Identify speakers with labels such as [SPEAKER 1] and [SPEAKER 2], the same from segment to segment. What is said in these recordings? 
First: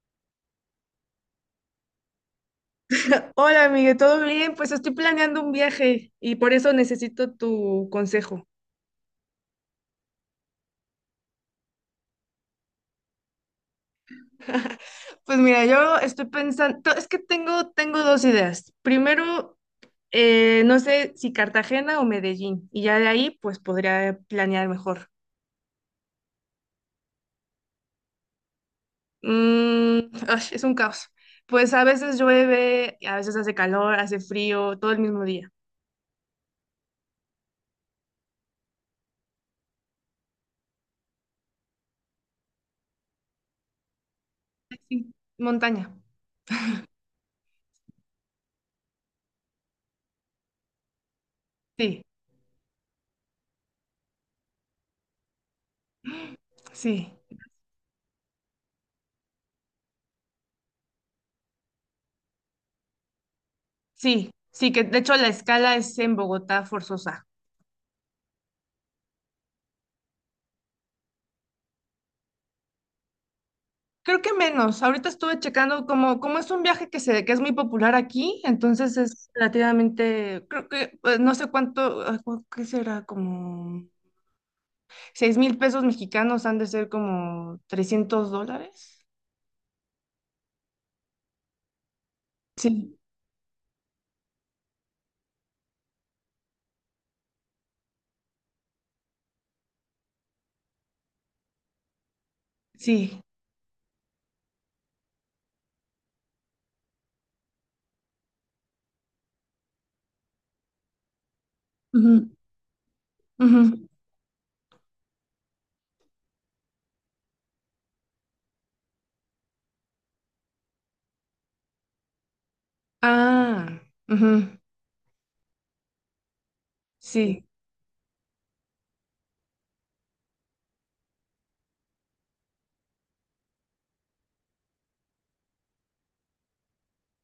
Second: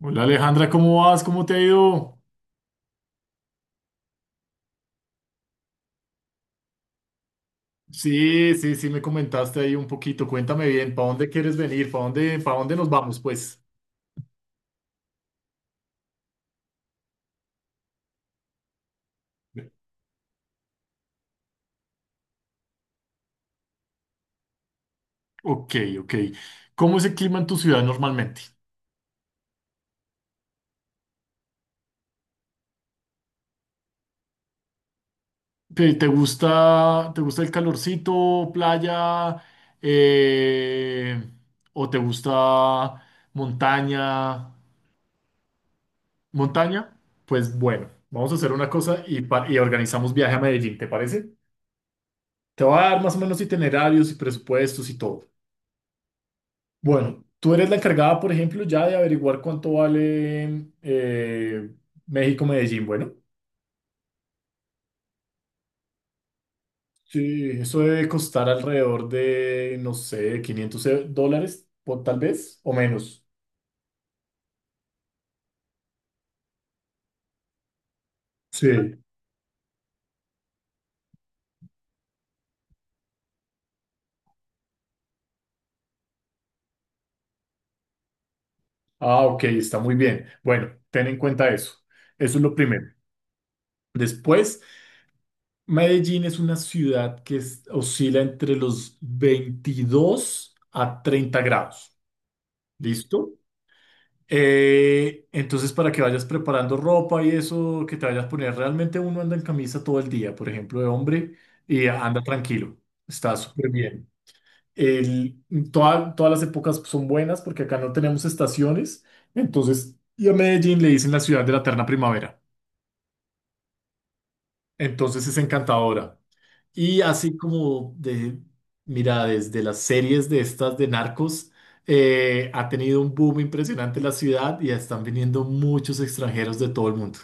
[SPEAKER 1] Hola Alejandra, ¿cómo vas? ¿Cómo te ha ido?
[SPEAKER 2] Hola, amiga, ¿todo bien? Pues estoy planeando un viaje y por eso necesito tu consejo.
[SPEAKER 1] Sí, sí, sí, me comentaste ahí un poquito. Cuéntame bien, ¿para dónde quieres venir? ¿Para dónde nos vamos, pues?
[SPEAKER 2] Pues mira, yo estoy pensando, es que tengo dos ideas. Primero, no sé si Cartagena o Medellín, y ya de ahí pues podría planear mejor.
[SPEAKER 1] Ok, ok. ¿Cómo es el clima en tu ciudad normalmente?
[SPEAKER 2] Ay, es un caos. Pues a veces llueve, a veces hace calor, hace frío, todo el mismo día.
[SPEAKER 1] ¿Te gusta, te gusta el calorcito, playa, eh, o te gusta montaña?
[SPEAKER 2] Sí, montaña.
[SPEAKER 1] ¿Montaña? Pues bueno, vamos a hacer una cosa y organizamos viaje a Medellín, ¿te parece?
[SPEAKER 2] Sí,
[SPEAKER 1] Te voy a dar más o menos itinerarios y presupuestos y todo.
[SPEAKER 2] sí,
[SPEAKER 1] Bueno, tú eres la encargada, por ejemplo, ya de averiguar cuánto vale México-Medellín. Bueno,
[SPEAKER 2] sí, sí, que de hecho la escala es en Bogotá forzosa.
[SPEAKER 1] sí, eso debe costar alrededor de, no sé, 500 dólares, por, tal vez, o menos.
[SPEAKER 2] Creo que menos. Ahorita estuve checando como es un viaje que es muy popular aquí,
[SPEAKER 1] Sí.
[SPEAKER 2] entonces es relativamente, creo que pues, no sé cuánto, ay, ¿qué será? Como 6,000 pesos mexicanos han de ser como $300.
[SPEAKER 1] Ah, ok, está muy bien. Bueno, ten en cuenta eso. Eso es lo primero.
[SPEAKER 2] Sí,
[SPEAKER 1] Después, Medellín es una ciudad que oscila entre los 22 a 30 grados.
[SPEAKER 2] sí.
[SPEAKER 1] ¿Listo? Entonces, para que vayas preparando ropa y eso que te vayas a poner, realmente uno anda en camisa todo el día, por ejemplo, de hombre, y anda
[SPEAKER 2] Ujú,
[SPEAKER 1] tranquilo, está súper
[SPEAKER 2] ujú.
[SPEAKER 1] bien. El, todas las épocas son buenas porque acá no tenemos estaciones, entonces, y a Medellín le dicen la ciudad de la eterna primavera,
[SPEAKER 2] Ah, ujú,
[SPEAKER 1] entonces es encantadora. Y así
[SPEAKER 2] sí.
[SPEAKER 1] como de, mira, desde las series de estas de narcos, ha tenido un boom impresionante la ciudad y están viniendo muchos extranjeros de todo el mundo.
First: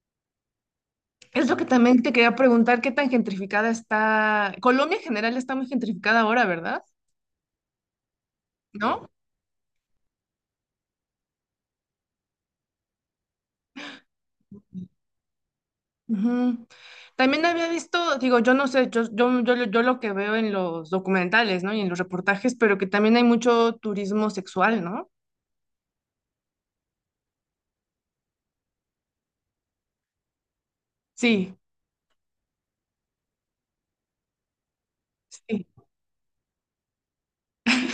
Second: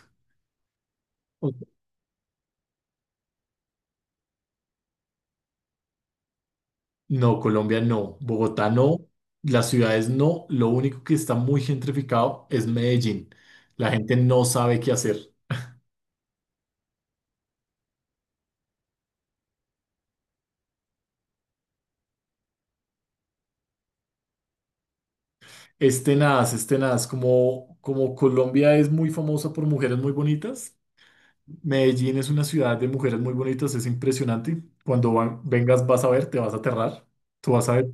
[SPEAKER 2] Es
[SPEAKER 1] Ok.
[SPEAKER 2] lo que también te quería preguntar, ¿qué tan gentrificada está? Colombia en general está muy gentrificada ahora, ¿verdad?
[SPEAKER 1] No, Colombia no, Bogotá no,
[SPEAKER 2] ¿No?
[SPEAKER 1] las ciudades no, lo único que está muy gentrificado es Medellín. La gente no sabe qué hacer.
[SPEAKER 2] Ujú. También había visto, digo, yo no sé, yo lo que veo en los documentales, ¿no? Y en los reportajes, pero que también hay mucho turismo sexual, ¿no?
[SPEAKER 1] Es tenaz, como Colombia es muy famosa por mujeres muy bonitas.
[SPEAKER 2] Sí,
[SPEAKER 1] Medellín es una ciudad de mujeres muy bonitas, es impresionante. Cuando
[SPEAKER 2] sí.
[SPEAKER 1] vengas vas a ver, te vas a aterrar. Tú vas a ver,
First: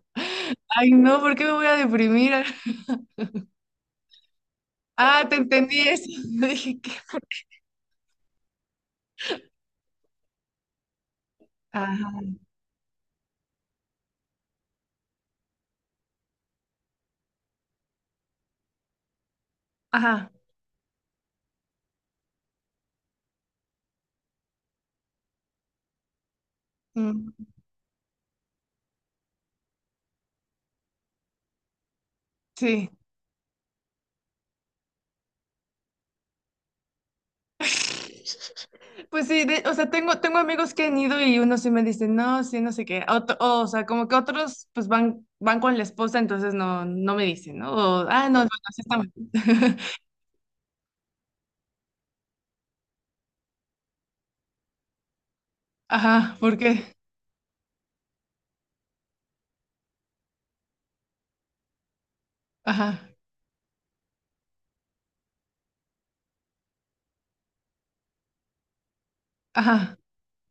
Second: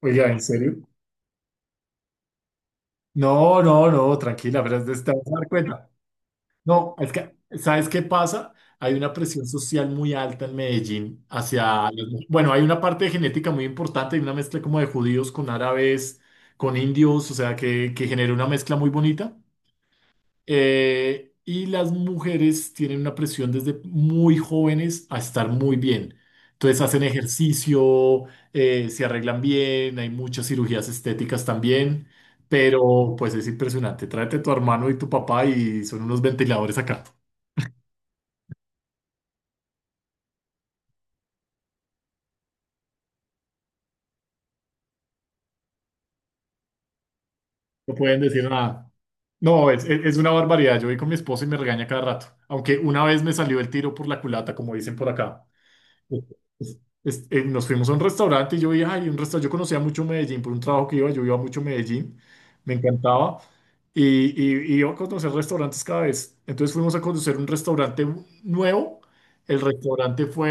[SPEAKER 1] oiga, ¿en serio?
[SPEAKER 2] Ay, no, ¿por qué me voy a deprimir?
[SPEAKER 1] No, no, no, tranquila, pero te vas
[SPEAKER 2] Ah,
[SPEAKER 1] a
[SPEAKER 2] te
[SPEAKER 1] dar
[SPEAKER 2] entendí
[SPEAKER 1] cuenta.
[SPEAKER 2] eso. Dije que...
[SPEAKER 1] No, es que, ¿sabes qué pasa? Hay una presión social muy alta en Medellín hacia
[SPEAKER 2] Ajá,
[SPEAKER 1] Bueno, hay una parte de genética muy importante, hay una mezcla como de judíos con árabes, con indios, o sea, que genera una mezcla muy bonita.
[SPEAKER 2] ajá.
[SPEAKER 1] Y las mujeres tienen una presión desde muy jóvenes a estar muy bien. Entonces hacen
[SPEAKER 2] Mm,
[SPEAKER 1] ejercicio, se arreglan bien, hay muchas cirugías estéticas también,
[SPEAKER 2] sí.
[SPEAKER 1] pero pues es impresionante. Tráete a tu hermano y tu papá y son unos ventiladores acá.
[SPEAKER 2] Pues sí, de- o sea, tengo amigos que han ido y unos sí me dicen, no, sí, no sé qué. Otro- o sea, como que otros pues van con la esposa, entonces no, no me dicen, ¿no?
[SPEAKER 1] No
[SPEAKER 2] O,
[SPEAKER 1] pueden
[SPEAKER 2] ah, no,
[SPEAKER 1] decir
[SPEAKER 2] bueno, así
[SPEAKER 1] nada. No,
[SPEAKER 2] estamos.
[SPEAKER 1] es una barbaridad. Yo voy con mi esposo y me regaña cada rato. Aunque una vez me salió el tiro por la culata, como dicen por acá.
[SPEAKER 2] Ajá, ¿por
[SPEAKER 1] es-
[SPEAKER 2] qué?
[SPEAKER 1] nos fuimos a un restaurante y yo vi, ay, un restaurante, yo conocía mucho Medellín por un trabajo que iba, yo iba mucho a Medellín, me
[SPEAKER 2] Ajá,
[SPEAKER 1] encantaba y, y iba a conocer restaurantes cada vez. Entonces fuimos a conocer un restaurante nuevo, el
[SPEAKER 2] ajá,
[SPEAKER 1] restaurante fue,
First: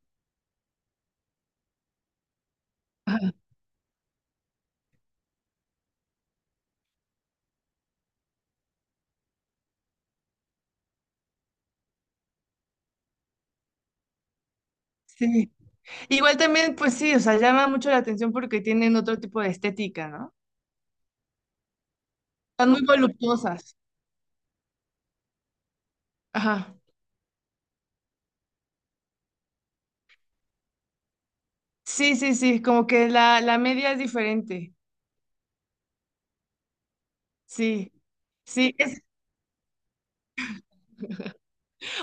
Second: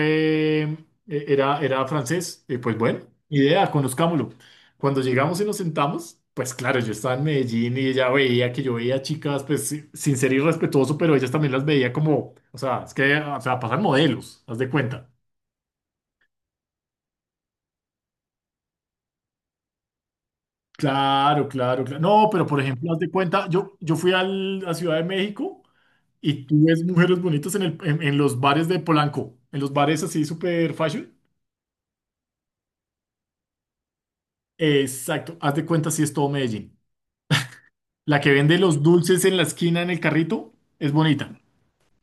[SPEAKER 1] eh, era, era francés, y pues bueno,
[SPEAKER 2] ajá.
[SPEAKER 1] idea, conozcámoslo. Cuando llegamos y nos sentamos, pues claro, yo estaba en Medellín y ella veía que yo veía chicas, pues sin ser irrespetuoso, pero ellas también las veía como, o sea, es que, o sea, pasan modelos, haz de cuenta.
[SPEAKER 2] Sí. Igual también, pues sí, o sea, llama mucho la atención porque tienen otro tipo de estética, ¿no?
[SPEAKER 1] Claro, claro, claro. No, pero por
[SPEAKER 2] Están muy
[SPEAKER 1] ejemplo, haz de cuenta,
[SPEAKER 2] voluptuosas.
[SPEAKER 1] yo fui a Ciudad de México y tú
[SPEAKER 2] Ajá.
[SPEAKER 1] ves mujeres bonitas en los bares de Polanco, en los bares así super fashion.
[SPEAKER 2] Sí, sí, sí, como que la media es diferente.
[SPEAKER 1] Exacto, haz de cuenta si es todo Medellín.
[SPEAKER 2] Sí.
[SPEAKER 1] La que vende
[SPEAKER 2] Sí,
[SPEAKER 1] los
[SPEAKER 2] es...
[SPEAKER 1] dulces en la esquina en el carrito es bonita.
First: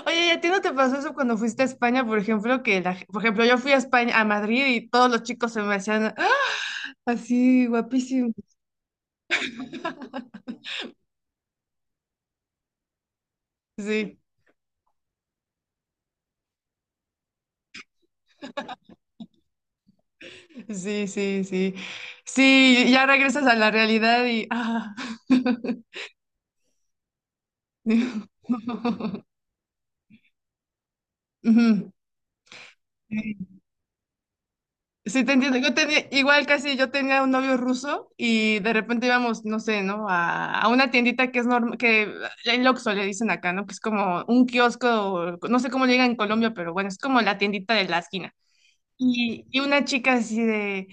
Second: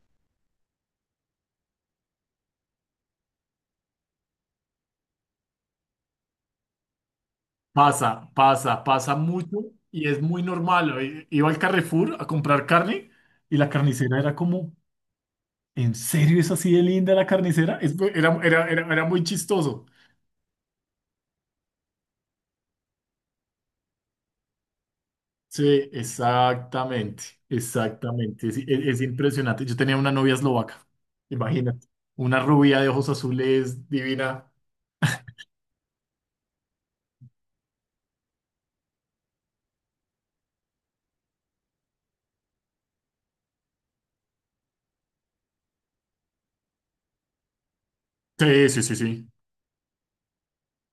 [SPEAKER 2] Oye, ¿y a ti no te pasó eso cuando fuiste a España, por ejemplo, que por ejemplo, yo fui a España, a Madrid y todos los chicos se me hacían ¡ah! Así
[SPEAKER 1] Pasa,
[SPEAKER 2] guapísimos.
[SPEAKER 1] pasa, pasa mucho y es muy normal. Iba al Carrefour a comprar carne y la carnicera
[SPEAKER 2] Sí,
[SPEAKER 1] era como, ¿en serio es así de linda la carnicera? Era muy chistoso.
[SPEAKER 2] sí, sí, sí. Sí, ya regresas a la realidad y ah.
[SPEAKER 1] Sí, exactamente, exactamente. Es impresionante. Yo tenía una novia eslovaca, imagínate.
[SPEAKER 2] Ujú.
[SPEAKER 1] Una rubia de ojos azules, divina.
[SPEAKER 2] Sí, te entiendo. Igual casi yo tenía un novio ruso y de repente íbamos, no sé, ¿no? A una tiendita que es normal, que el Oxxo le dicen acá, ¿no? Que es como un kiosco, no sé cómo le digan en Colombia, pero bueno, es como la tiendita de la esquina.
[SPEAKER 1] Sí, sí, sí, sí.
[SPEAKER 2] Y una chica así de,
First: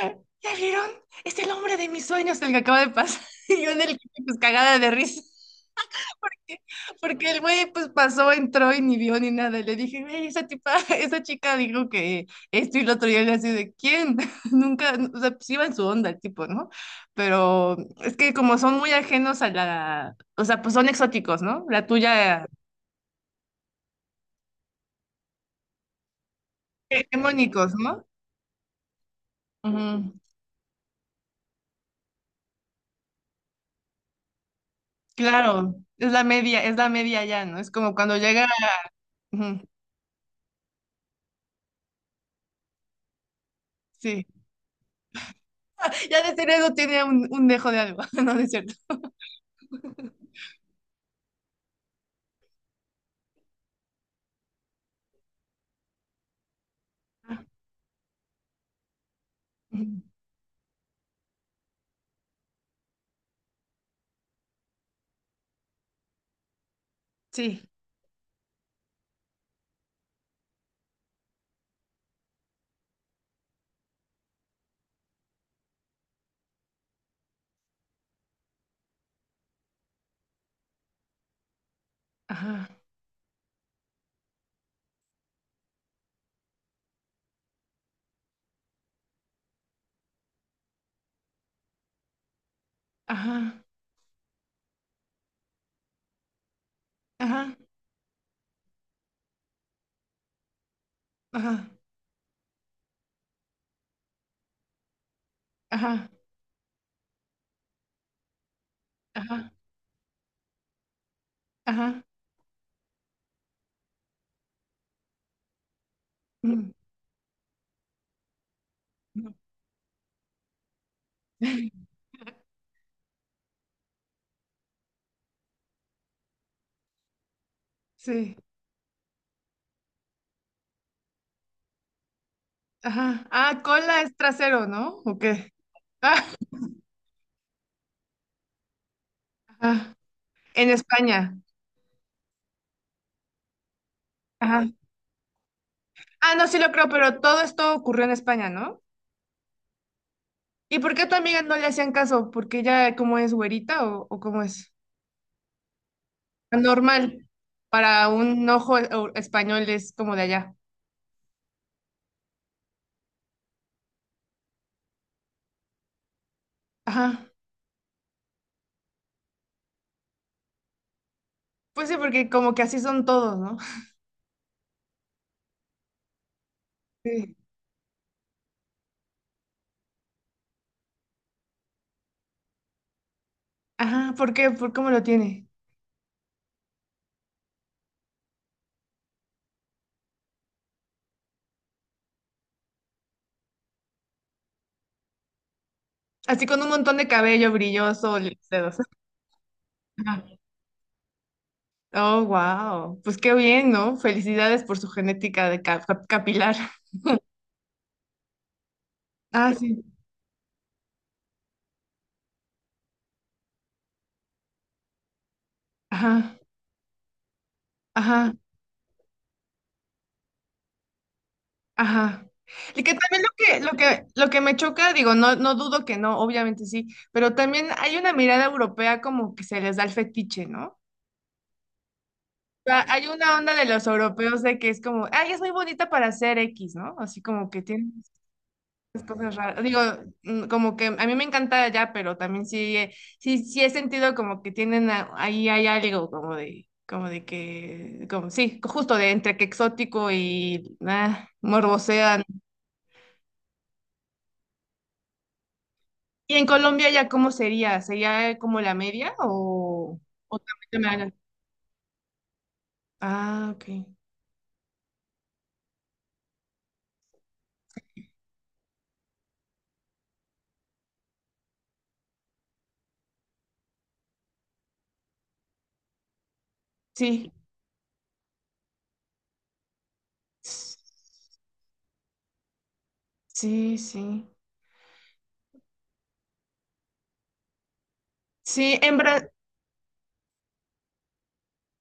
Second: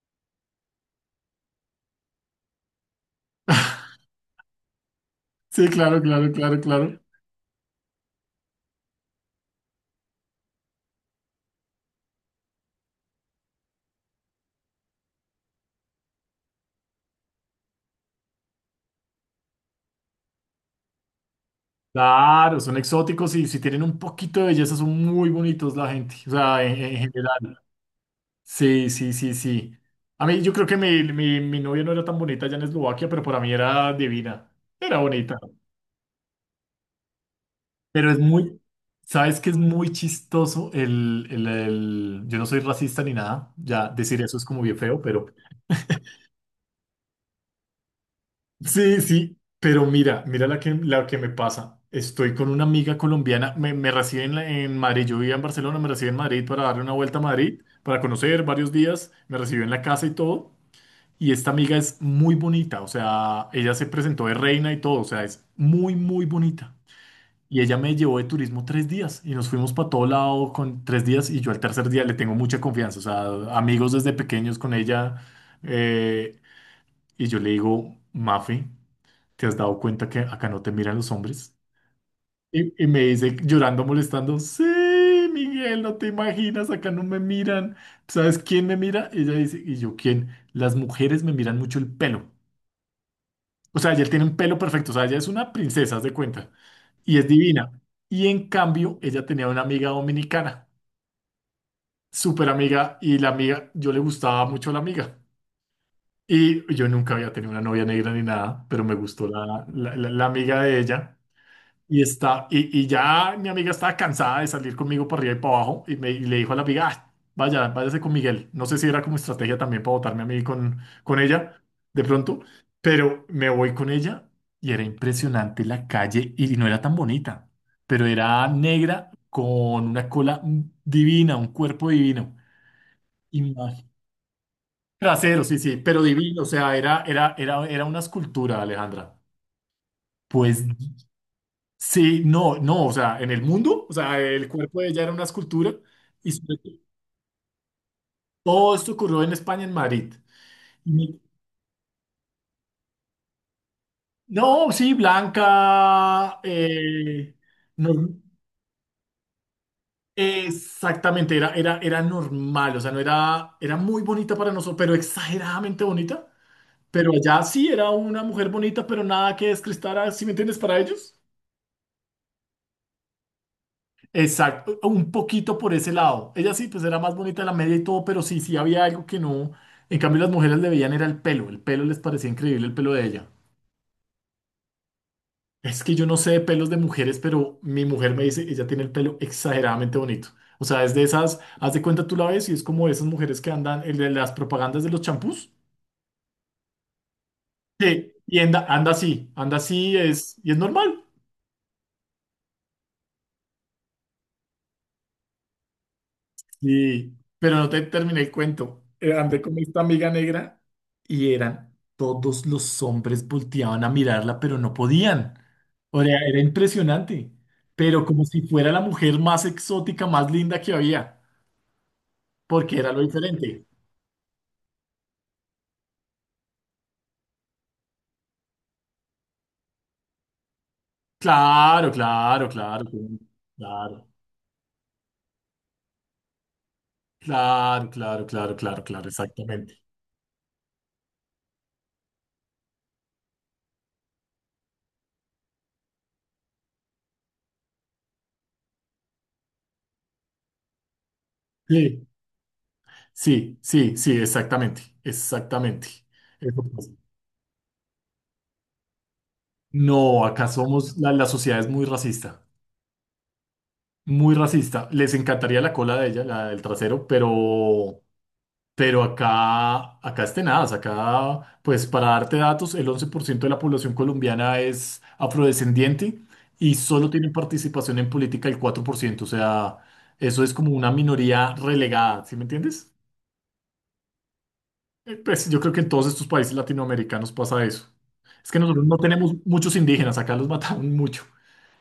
[SPEAKER 2] "Ah, ¿ya vieron? Es el hombre de mis sueños el que acaba de pasar." Y yo en el, pues cagada de risa.
[SPEAKER 1] Sí, claro, claro, claro, claro.
[SPEAKER 2] Porque el güey pues pasó, entró y ni vio ni nada. Le dije, güey, esa tipa, esa chica dijo que esto y lo otro. Y él así de, ¿quién? Nunca, o sea, pues iba en su onda el tipo, ¿no? Pero es que como son muy ajenos a la, o sea, pues son exóticos, ¿no? La tuya,
[SPEAKER 1] Claro, son exóticos y si tienen un poquito de belleza son muy bonitos la gente, o sea, en general.
[SPEAKER 2] hegemónicos, ¿no?
[SPEAKER 1] Sí, sí, sí, sí.
[SPEAKER 2] Ujú.
[SPEAKER 1] A mí yo creo que mi novia no era tan bonita allá en Eslovaquia, pero para mí era divina. Era bonita.
[SPEAKER 2] Claro, es la media ya, ¿no? Es como
[SPEAKER 1] Pero
[SPEAKER 2] cuando
[SPEAKER 1] es
[SPEAKER 2] llega,
[SPEAKER 1] muy, ¿sabes que es
[SPEAKER 2] ujú,
[SPEAKER 1] muy chistoso yo no soy racista ni nada, ya decir
[SPEAKER 2] sí.
[SPEAKER 1] eso es como bien feo, pero
[SPEAKER 2] Ya de ser eso tiene un dejo de algo, ¿no? No es cierto.
[SPEAKER 1] sí, sí, pero mira la que me pasa. Estoy con una amiga colombiana, me recibe en Madrid, yo vivía en Barcelona, me recibe en Madrid para darle una vuelta a Madrid, para conocer varios días, me recibió en la
[SPEAKER 2] Ujú.
[SPEAKER 1] casa y todo. Y esta amiga es muy bonita, o sea, ella se presentó de reina y todo, o sea, es muy, muy bonita. Y
[SPEAKER 2] Sí.
[SPEAKER 1] ella me llevó de turismo 3 días y nos fuimos para todo lado con 3 días y yo al tercer día le tengo mucha confianza, o sea, amigos desde pequeños con ella eh, y yo le digo, Mafi, ¿te has dado cuenta que acá no te miran los hombres?
[SPEAKER 2] Ajá,
[SPEAKER 1] Y me dice llorando, molestando, sí, Miguel, no te imaginas, acá no me miran. ¿Sabes quién me mira? Y ella dice, ¿y yo quién? Las mujeres me miran mucho el pelo.
[SPEAKER 2] ajá,
[SPEAKER 1] O sea, ella tiene un pelo perfecto, o sea, ella es una princesa, haz de cuenta, y es
[SPEAKER 2] ajá,
[SPEAKER 1] divina. Y en cambio, ella tenía una amiga dominicana,
[SPEAKER 2] ajá.
[SPEAKER 1] súper amiga, y la amiga, yo le gustaba mucho la amiga.
[SPEAKER 2] Ajá,
[SPEAKER 1] Y yo nunca había tenido una novia negra ni nada, pero me gustó
[SPEAKER 2] ajá,
[SPEAKER 1] la amiga de ella. Y,
[SPEAKER 2] ajá.
[SPEAKER 1] está, y, y ya mi amiga estaba cansada de salir conmigo para arriba y para abajo y le dijo a la
[SPEAKER 2] Mm,
[SPEAKER 1] amiga, "Ah, vaya, váyase con Miguel. No sé si era como
[SPEAKER 2] mm,
[SPEAKER 1] estrategia también para botarme a mí con ella de pronto, pero me voy con ella y era impresionante la calle y no era tan bonita, pero
[SPEAKER 2] sí,
[SPEAKER 1] era negra con una cola divina, un cuerpo divino.
[SPEAKER 2] ajá. Ah,
[SPEAKER 1] Imagen.
[SPEAKER 2] cola es trasero, ¿no? ¿O
[SPEAKER 1] Trasero,
[SPEAKER 2] qué?
[SPEAKER 1] sí, sí, pero divino, o sea, era una escultura, Alejandra.
[SPEAKER 2] Ajá.
[SPEAKER 1] Pues
[SPEAKER 2] En España.
[SPEAKER 1] sí, no, no, o sea, en el mundo, o sea, el
[SPEAKER 2] Ajá.
[SPEAKER 1] cuerpo de ella era una escultura y
[SPEAKER 2] Ah, no,
[SPEAKER 1] sobre
[SPEAKER 2] sí lo
[SPEAKER 1] todo,
[SPEAKER 2] creo, pero todo esto ocurrió en España,
[SPEAKER 1] todo
[SPEAKER 2] ¿no?
[SPEAKER 1] esto ocurrió en España, en Madrid.
[SPEAKER 2] ¿Y
[SPEAKER 1] Y
[SPEAKER 2] por qué a tu
[SPEAKER 1] me-
[SPEAKER 2] amiga no le hacían caso? ¿Porque ella cómo es güerita o cómo
[SPEAKER 1] no,
[SPEAKER 2] es?
[SPEAKER 1] sí, blanca,
[SPEAKER 2] Normal.
[SPEAKER 1] no-
[SPEAKER 2] Para un ojo español es como de allá.
[SPEAKER 1] exactamente, era normal, o sea, no era muy bonita para nosotros, pero exageradamente bonita. Pero
[SPEAKER 2] Ajá.
[SPEAKER 1] allá sí era una mujer bonita, pero nada que descrestara, ¿sí me entiendes? Para ellos.
[SPEAKER 2] Pues sí, porque como que así son todos, ¿no?
[SPEAKER 1] Exacto, un poquito por ese lado. Ella sí, pues era más
[SPEAKER 2] Sí.
[SPEAKER 1] bonita de la media y todo, pero sí, sí había algo que no. En cambio, las mujeres le veían era el pelo. El pelo les parecía increíble el pelo de ella.
[SPEAKER 2] Ajá, ¿por qué? ¿Por cómo lo tiene?
[SPEAKER 1] Es que yo no sé de pelos de mujeres, pero mi mujer me dice, ella tiene el pelo exageradamente bonito. O sea, es de esas, haz de cuenta tú la ves y es como esas mujeres que andan en las propagandas de los champús.
[SPEAKER 2] Así con un montón de cabello
[SPEAKER 1] Que,
[SPEAKER 2] brilloso, los
[SPEAKER 1] y anda,
[SPEAKER 2] dedos.
[SPEAKER 1] anda así, y es normal.
[SPEAKER 2] Oh, wow. Pues qué bien, ¿no? Felicidades por su genética de capilar.
[SPEAKER 1] Sí, pero no te terminé el cuento. Andé
[SPEAKER 2] Ah,
[SPEAKER 1] con esta
[SPEAKER 2] sí.
[SPEAKER 1] amiga negra y eran todos los hombres volteaban a mirarla, pero no podían. O sea,
[SPEAKER 2] Ajá,
[SPEAKER 1] era impresionante, pero como
[SPEAKER 2] ajá,
[SPEAKER 1] si fuera la mujer más exótica, más linda que había,
[SPEAKER 2] ajá.
[SPEAKER 1] porque
[SPEAKER 2] Y
[SPEAKER 1] era
[SPEAKER 2] que
[SPEAKER 1] lo
[SPEAKER 2] también lo que,
[SPEAKER 1] diferente.
[SPEAKER 2] lo que, lo que me choca, digo, no, no dudo que no, obviamente sí, pero también hay una mirada europea como que se les da el fetiche, ¿no?
[SPEAKER 1] Claro, claro,
[SPEAKER 2] O
[SPEAKER 1] claro,
[SPEAKER 2] sea, hay una onda de los
[SPEAKER 1] claro,
[SPEAKER 2] europeos de que es como, ay, es muy bonita para ser X, ¿no? Así como que
[SPEAKER 1] claro,
[SPEAKER 2] tiene
[SPEAKER 1] claro, claro, claro, claro,
[SPEAKER 2] las
[SPEAKER 1] claro,
[SPEAKER 2] cosas raras. Digo,
[SPEAKER 1] exactamente.
[SPEAKER 2] como que a mí me encanta allá, pero también sí, sí, he sentido como que tienen ahí hay algo como de que, como sí, justo de entre que exótico y ah,
[SPEAKER 1] Sí,
[SPEAKER 2] morbosean.
[SPEAKER 1] sí, sí, sí, exactamente, exactamente.
[SPEAKER 2] ¿Y en
[SPEAKER 1] Eso pasa.
[SPEAKER 2] Colombia ya cómo sería? ¿Sería como la media
[SPEAKER 1] No,
[SPEAKER 2] o
[SPEAKER 1] acá
[SPEAKER 2] también te me
[SPEAKER 1] somos, la,
[SPEAKER 2] hagan?
[SPEAKER 1] la sociedad es muy racista.
[SPEAKER 2] Ah, ok.
[SPEAKER 1] Muy racista. Les encantaría la cola de ella, la del trasero, pero, acá es tenaz. Acá, pues para darte datos, el 11% de la población colombiana es afrodescendiente y solo tienen
[SPEAKER 2] Sí.
[SPEAKER 1] participación en política el 4%. O sea, eso es como una minoría relegada, ¿sí me entiendes?
[SPEAKER 2] Sí, sí.
[SPEAKER 1] Pues yo creo que en todos estos países latinoamericanos pasa eso. Es que
[SPEAKER 2] Sí,
[SPEAKER 1] nosotros no
[SPEAKER 2] en, Bra-
[SPEAKER 1] tenemos muchos indígenas, acá los mataron mucho.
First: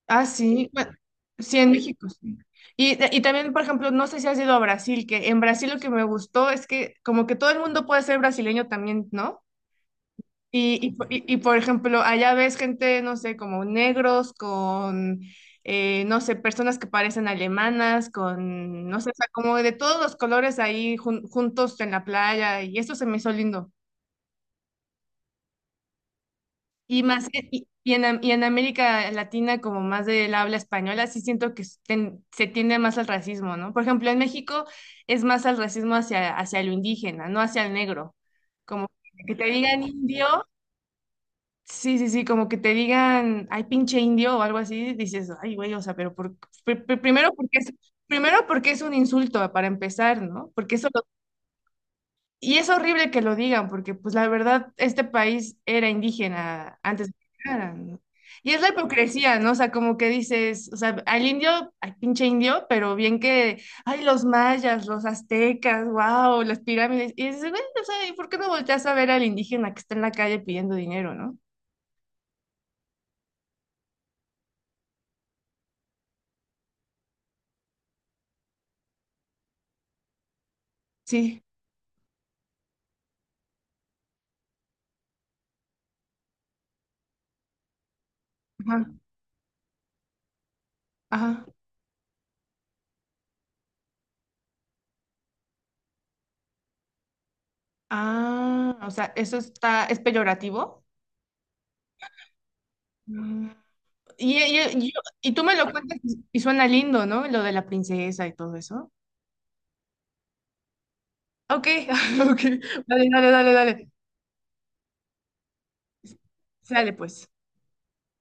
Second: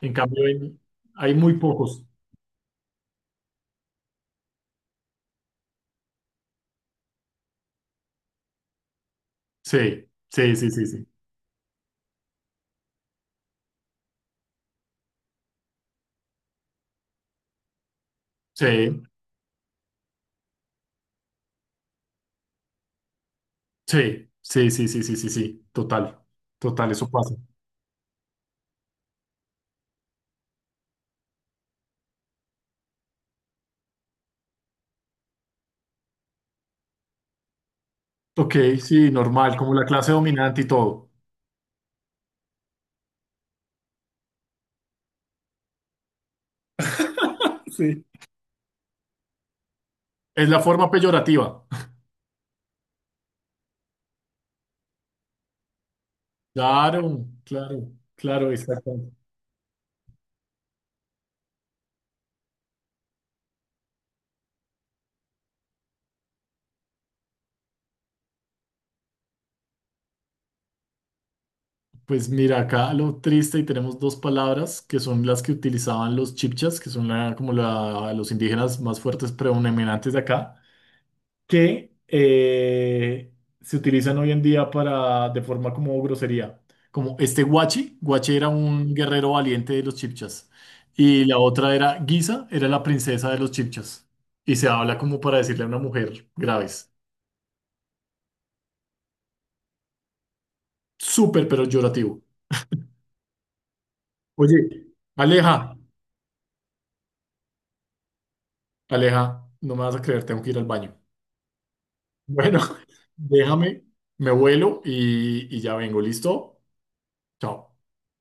[SPEAKER 1] En
[SPEAKER 2] Ah,
[SPEAKER 1] cambio,
[SPEAKER 2] sí, bueno,
[SPEAKER 1] hay muy
[SPEAKER 2] sí, en
[SPEAKER 1] pocos.
[SPEAKER 2] México, sí. Y también, por ejemplo, no sé si has ido a Brasil, que en Brasil lo que me gustó es que como que todo el mundo puede ser brasileño también, ¿no?
[SPEAKER 1] Sí, sí, sí, sí, sí.
[SPEAKER 2] Por ejemplo, allá ves gente, no sé, como negros, con, no sé, personas que parecen alemanas, con, no
[SPEAKER 1] Sí.
[SPEAKER 2] sé, o sea, como de todos los colores ahí juntos en la playa, y eso se me hizo lindo.
[SPEAKER 1] Sí, sí, sí, sí, sí, sí, sí, total, total,
[SPEAKER 2] Y
[SPEAKER 1] eso
[SPEAKER 2] más
[SPEAKER 1] pasa.
[SPEAKER 2] que, y en, Am- y en América Latina, como más del habla española, sí siento que se tiende más al racismo, ¿no? Por ejemplo, en México es más al racismo hacia, hacia lo indígena, no hacia el negro.
[SPEAKER 1] Ok,
[SPEAKER 2] Como
[SPEAKER 1] sí,
[SPEAKER 2] que te
[SPEAKER 1] normal, como
[SPEAKER 2] digan
[SPEAKER 1] la clase
[SPEAKER 2] indio,
[SPEAKER 1] dominante y todo.
[SPEAKER 2] sí, sí, sí, como que te digan, ay, pinche indio o algo así, dices, ay, güey, o sea, pero por, pr- pr-
[SPEAKER 1] Sí.
[SPEAKER 2] primero porque es un insulto para empezar,
[SPEAKER 1] Es
[SPEAKER 2] ¿no?
[SPEAKER 1] la
[SPEAKER 2] Porque eso
[SPEAKER 1] forma peyorativa.
[SPEAKER 2] y es horrible que lo digan, porque pues la verdad, este país era indígena antes de
[SPEAKER 1] Claro,
[SPEAKER 2] que llegaran,
[SPEAKER 1] claro,
[SPEAKER 2] ¿no?
[SPEAKER 1] claro,
[SPEAKER 2] Y es la
[SPEAKER 1] exactamente.
[SPEAKER 2] hipocresía, ¿no? O sea, como que dices, o sea, al indio, al pinche indio, pero bien que, ay, los mayas, los aztecas, wow, las pirámides. Y dices, güey, o sea, ¿y por qué no volteas a ver al indígena que está en la calle pidiendo dinero, ¿no?
[SPEAKER 1] Pues mira, acá lo triste y tenemos dos palabras que son las que utilizaban los chipchas, que son los indígenas más fuertes predominantes de acá.
[SPEAKER 2] Sí.
[SPEAKER 1] Que se utilizan hoy en día para, de forma como grosería. Como este Guachi, Guachi era
[SPEAKER 2] Ajá,
[SPEAKER 1] un guerrero valiente de los Chipchas. Y la
[SPEAKER 2] ajá.
[SPEAKER 1] otra era Guisa, era la princesa de los Chipchas. Y se habla como para decirle a una mujer graves.
[SPEAKER 2] Ah, o sea, eso está, es peyorativo.
[SPEAKER 1] Súper, pero llorativo.
[SPEAKER 2] Mm. Y, y,
[SPEAKER 1] Oye,
[SPEAKER 2] y- y tú me lo
[SPEAKER 1] Aleja,
[SPEAKER 2] cuentas y suena lindo, ¿no? Lo de la princesa y todo eso.
[SPEAKER 1] Aleja, no me vas a creer, tengo que ir al baño.
[SPEAKER 2] Ok, ok.
[SPEAKER 1] Bueno,
[SPEAKER 2] Dale, dale, dale,
[SPEAKER 1] déjame,
[SPEAKER 2] dale.
[SPEAKER 1] me vuelo y ya vengo, ¿listo?
[SPEAKER 2] Sale pues.
[SPEAKER 1] Chao.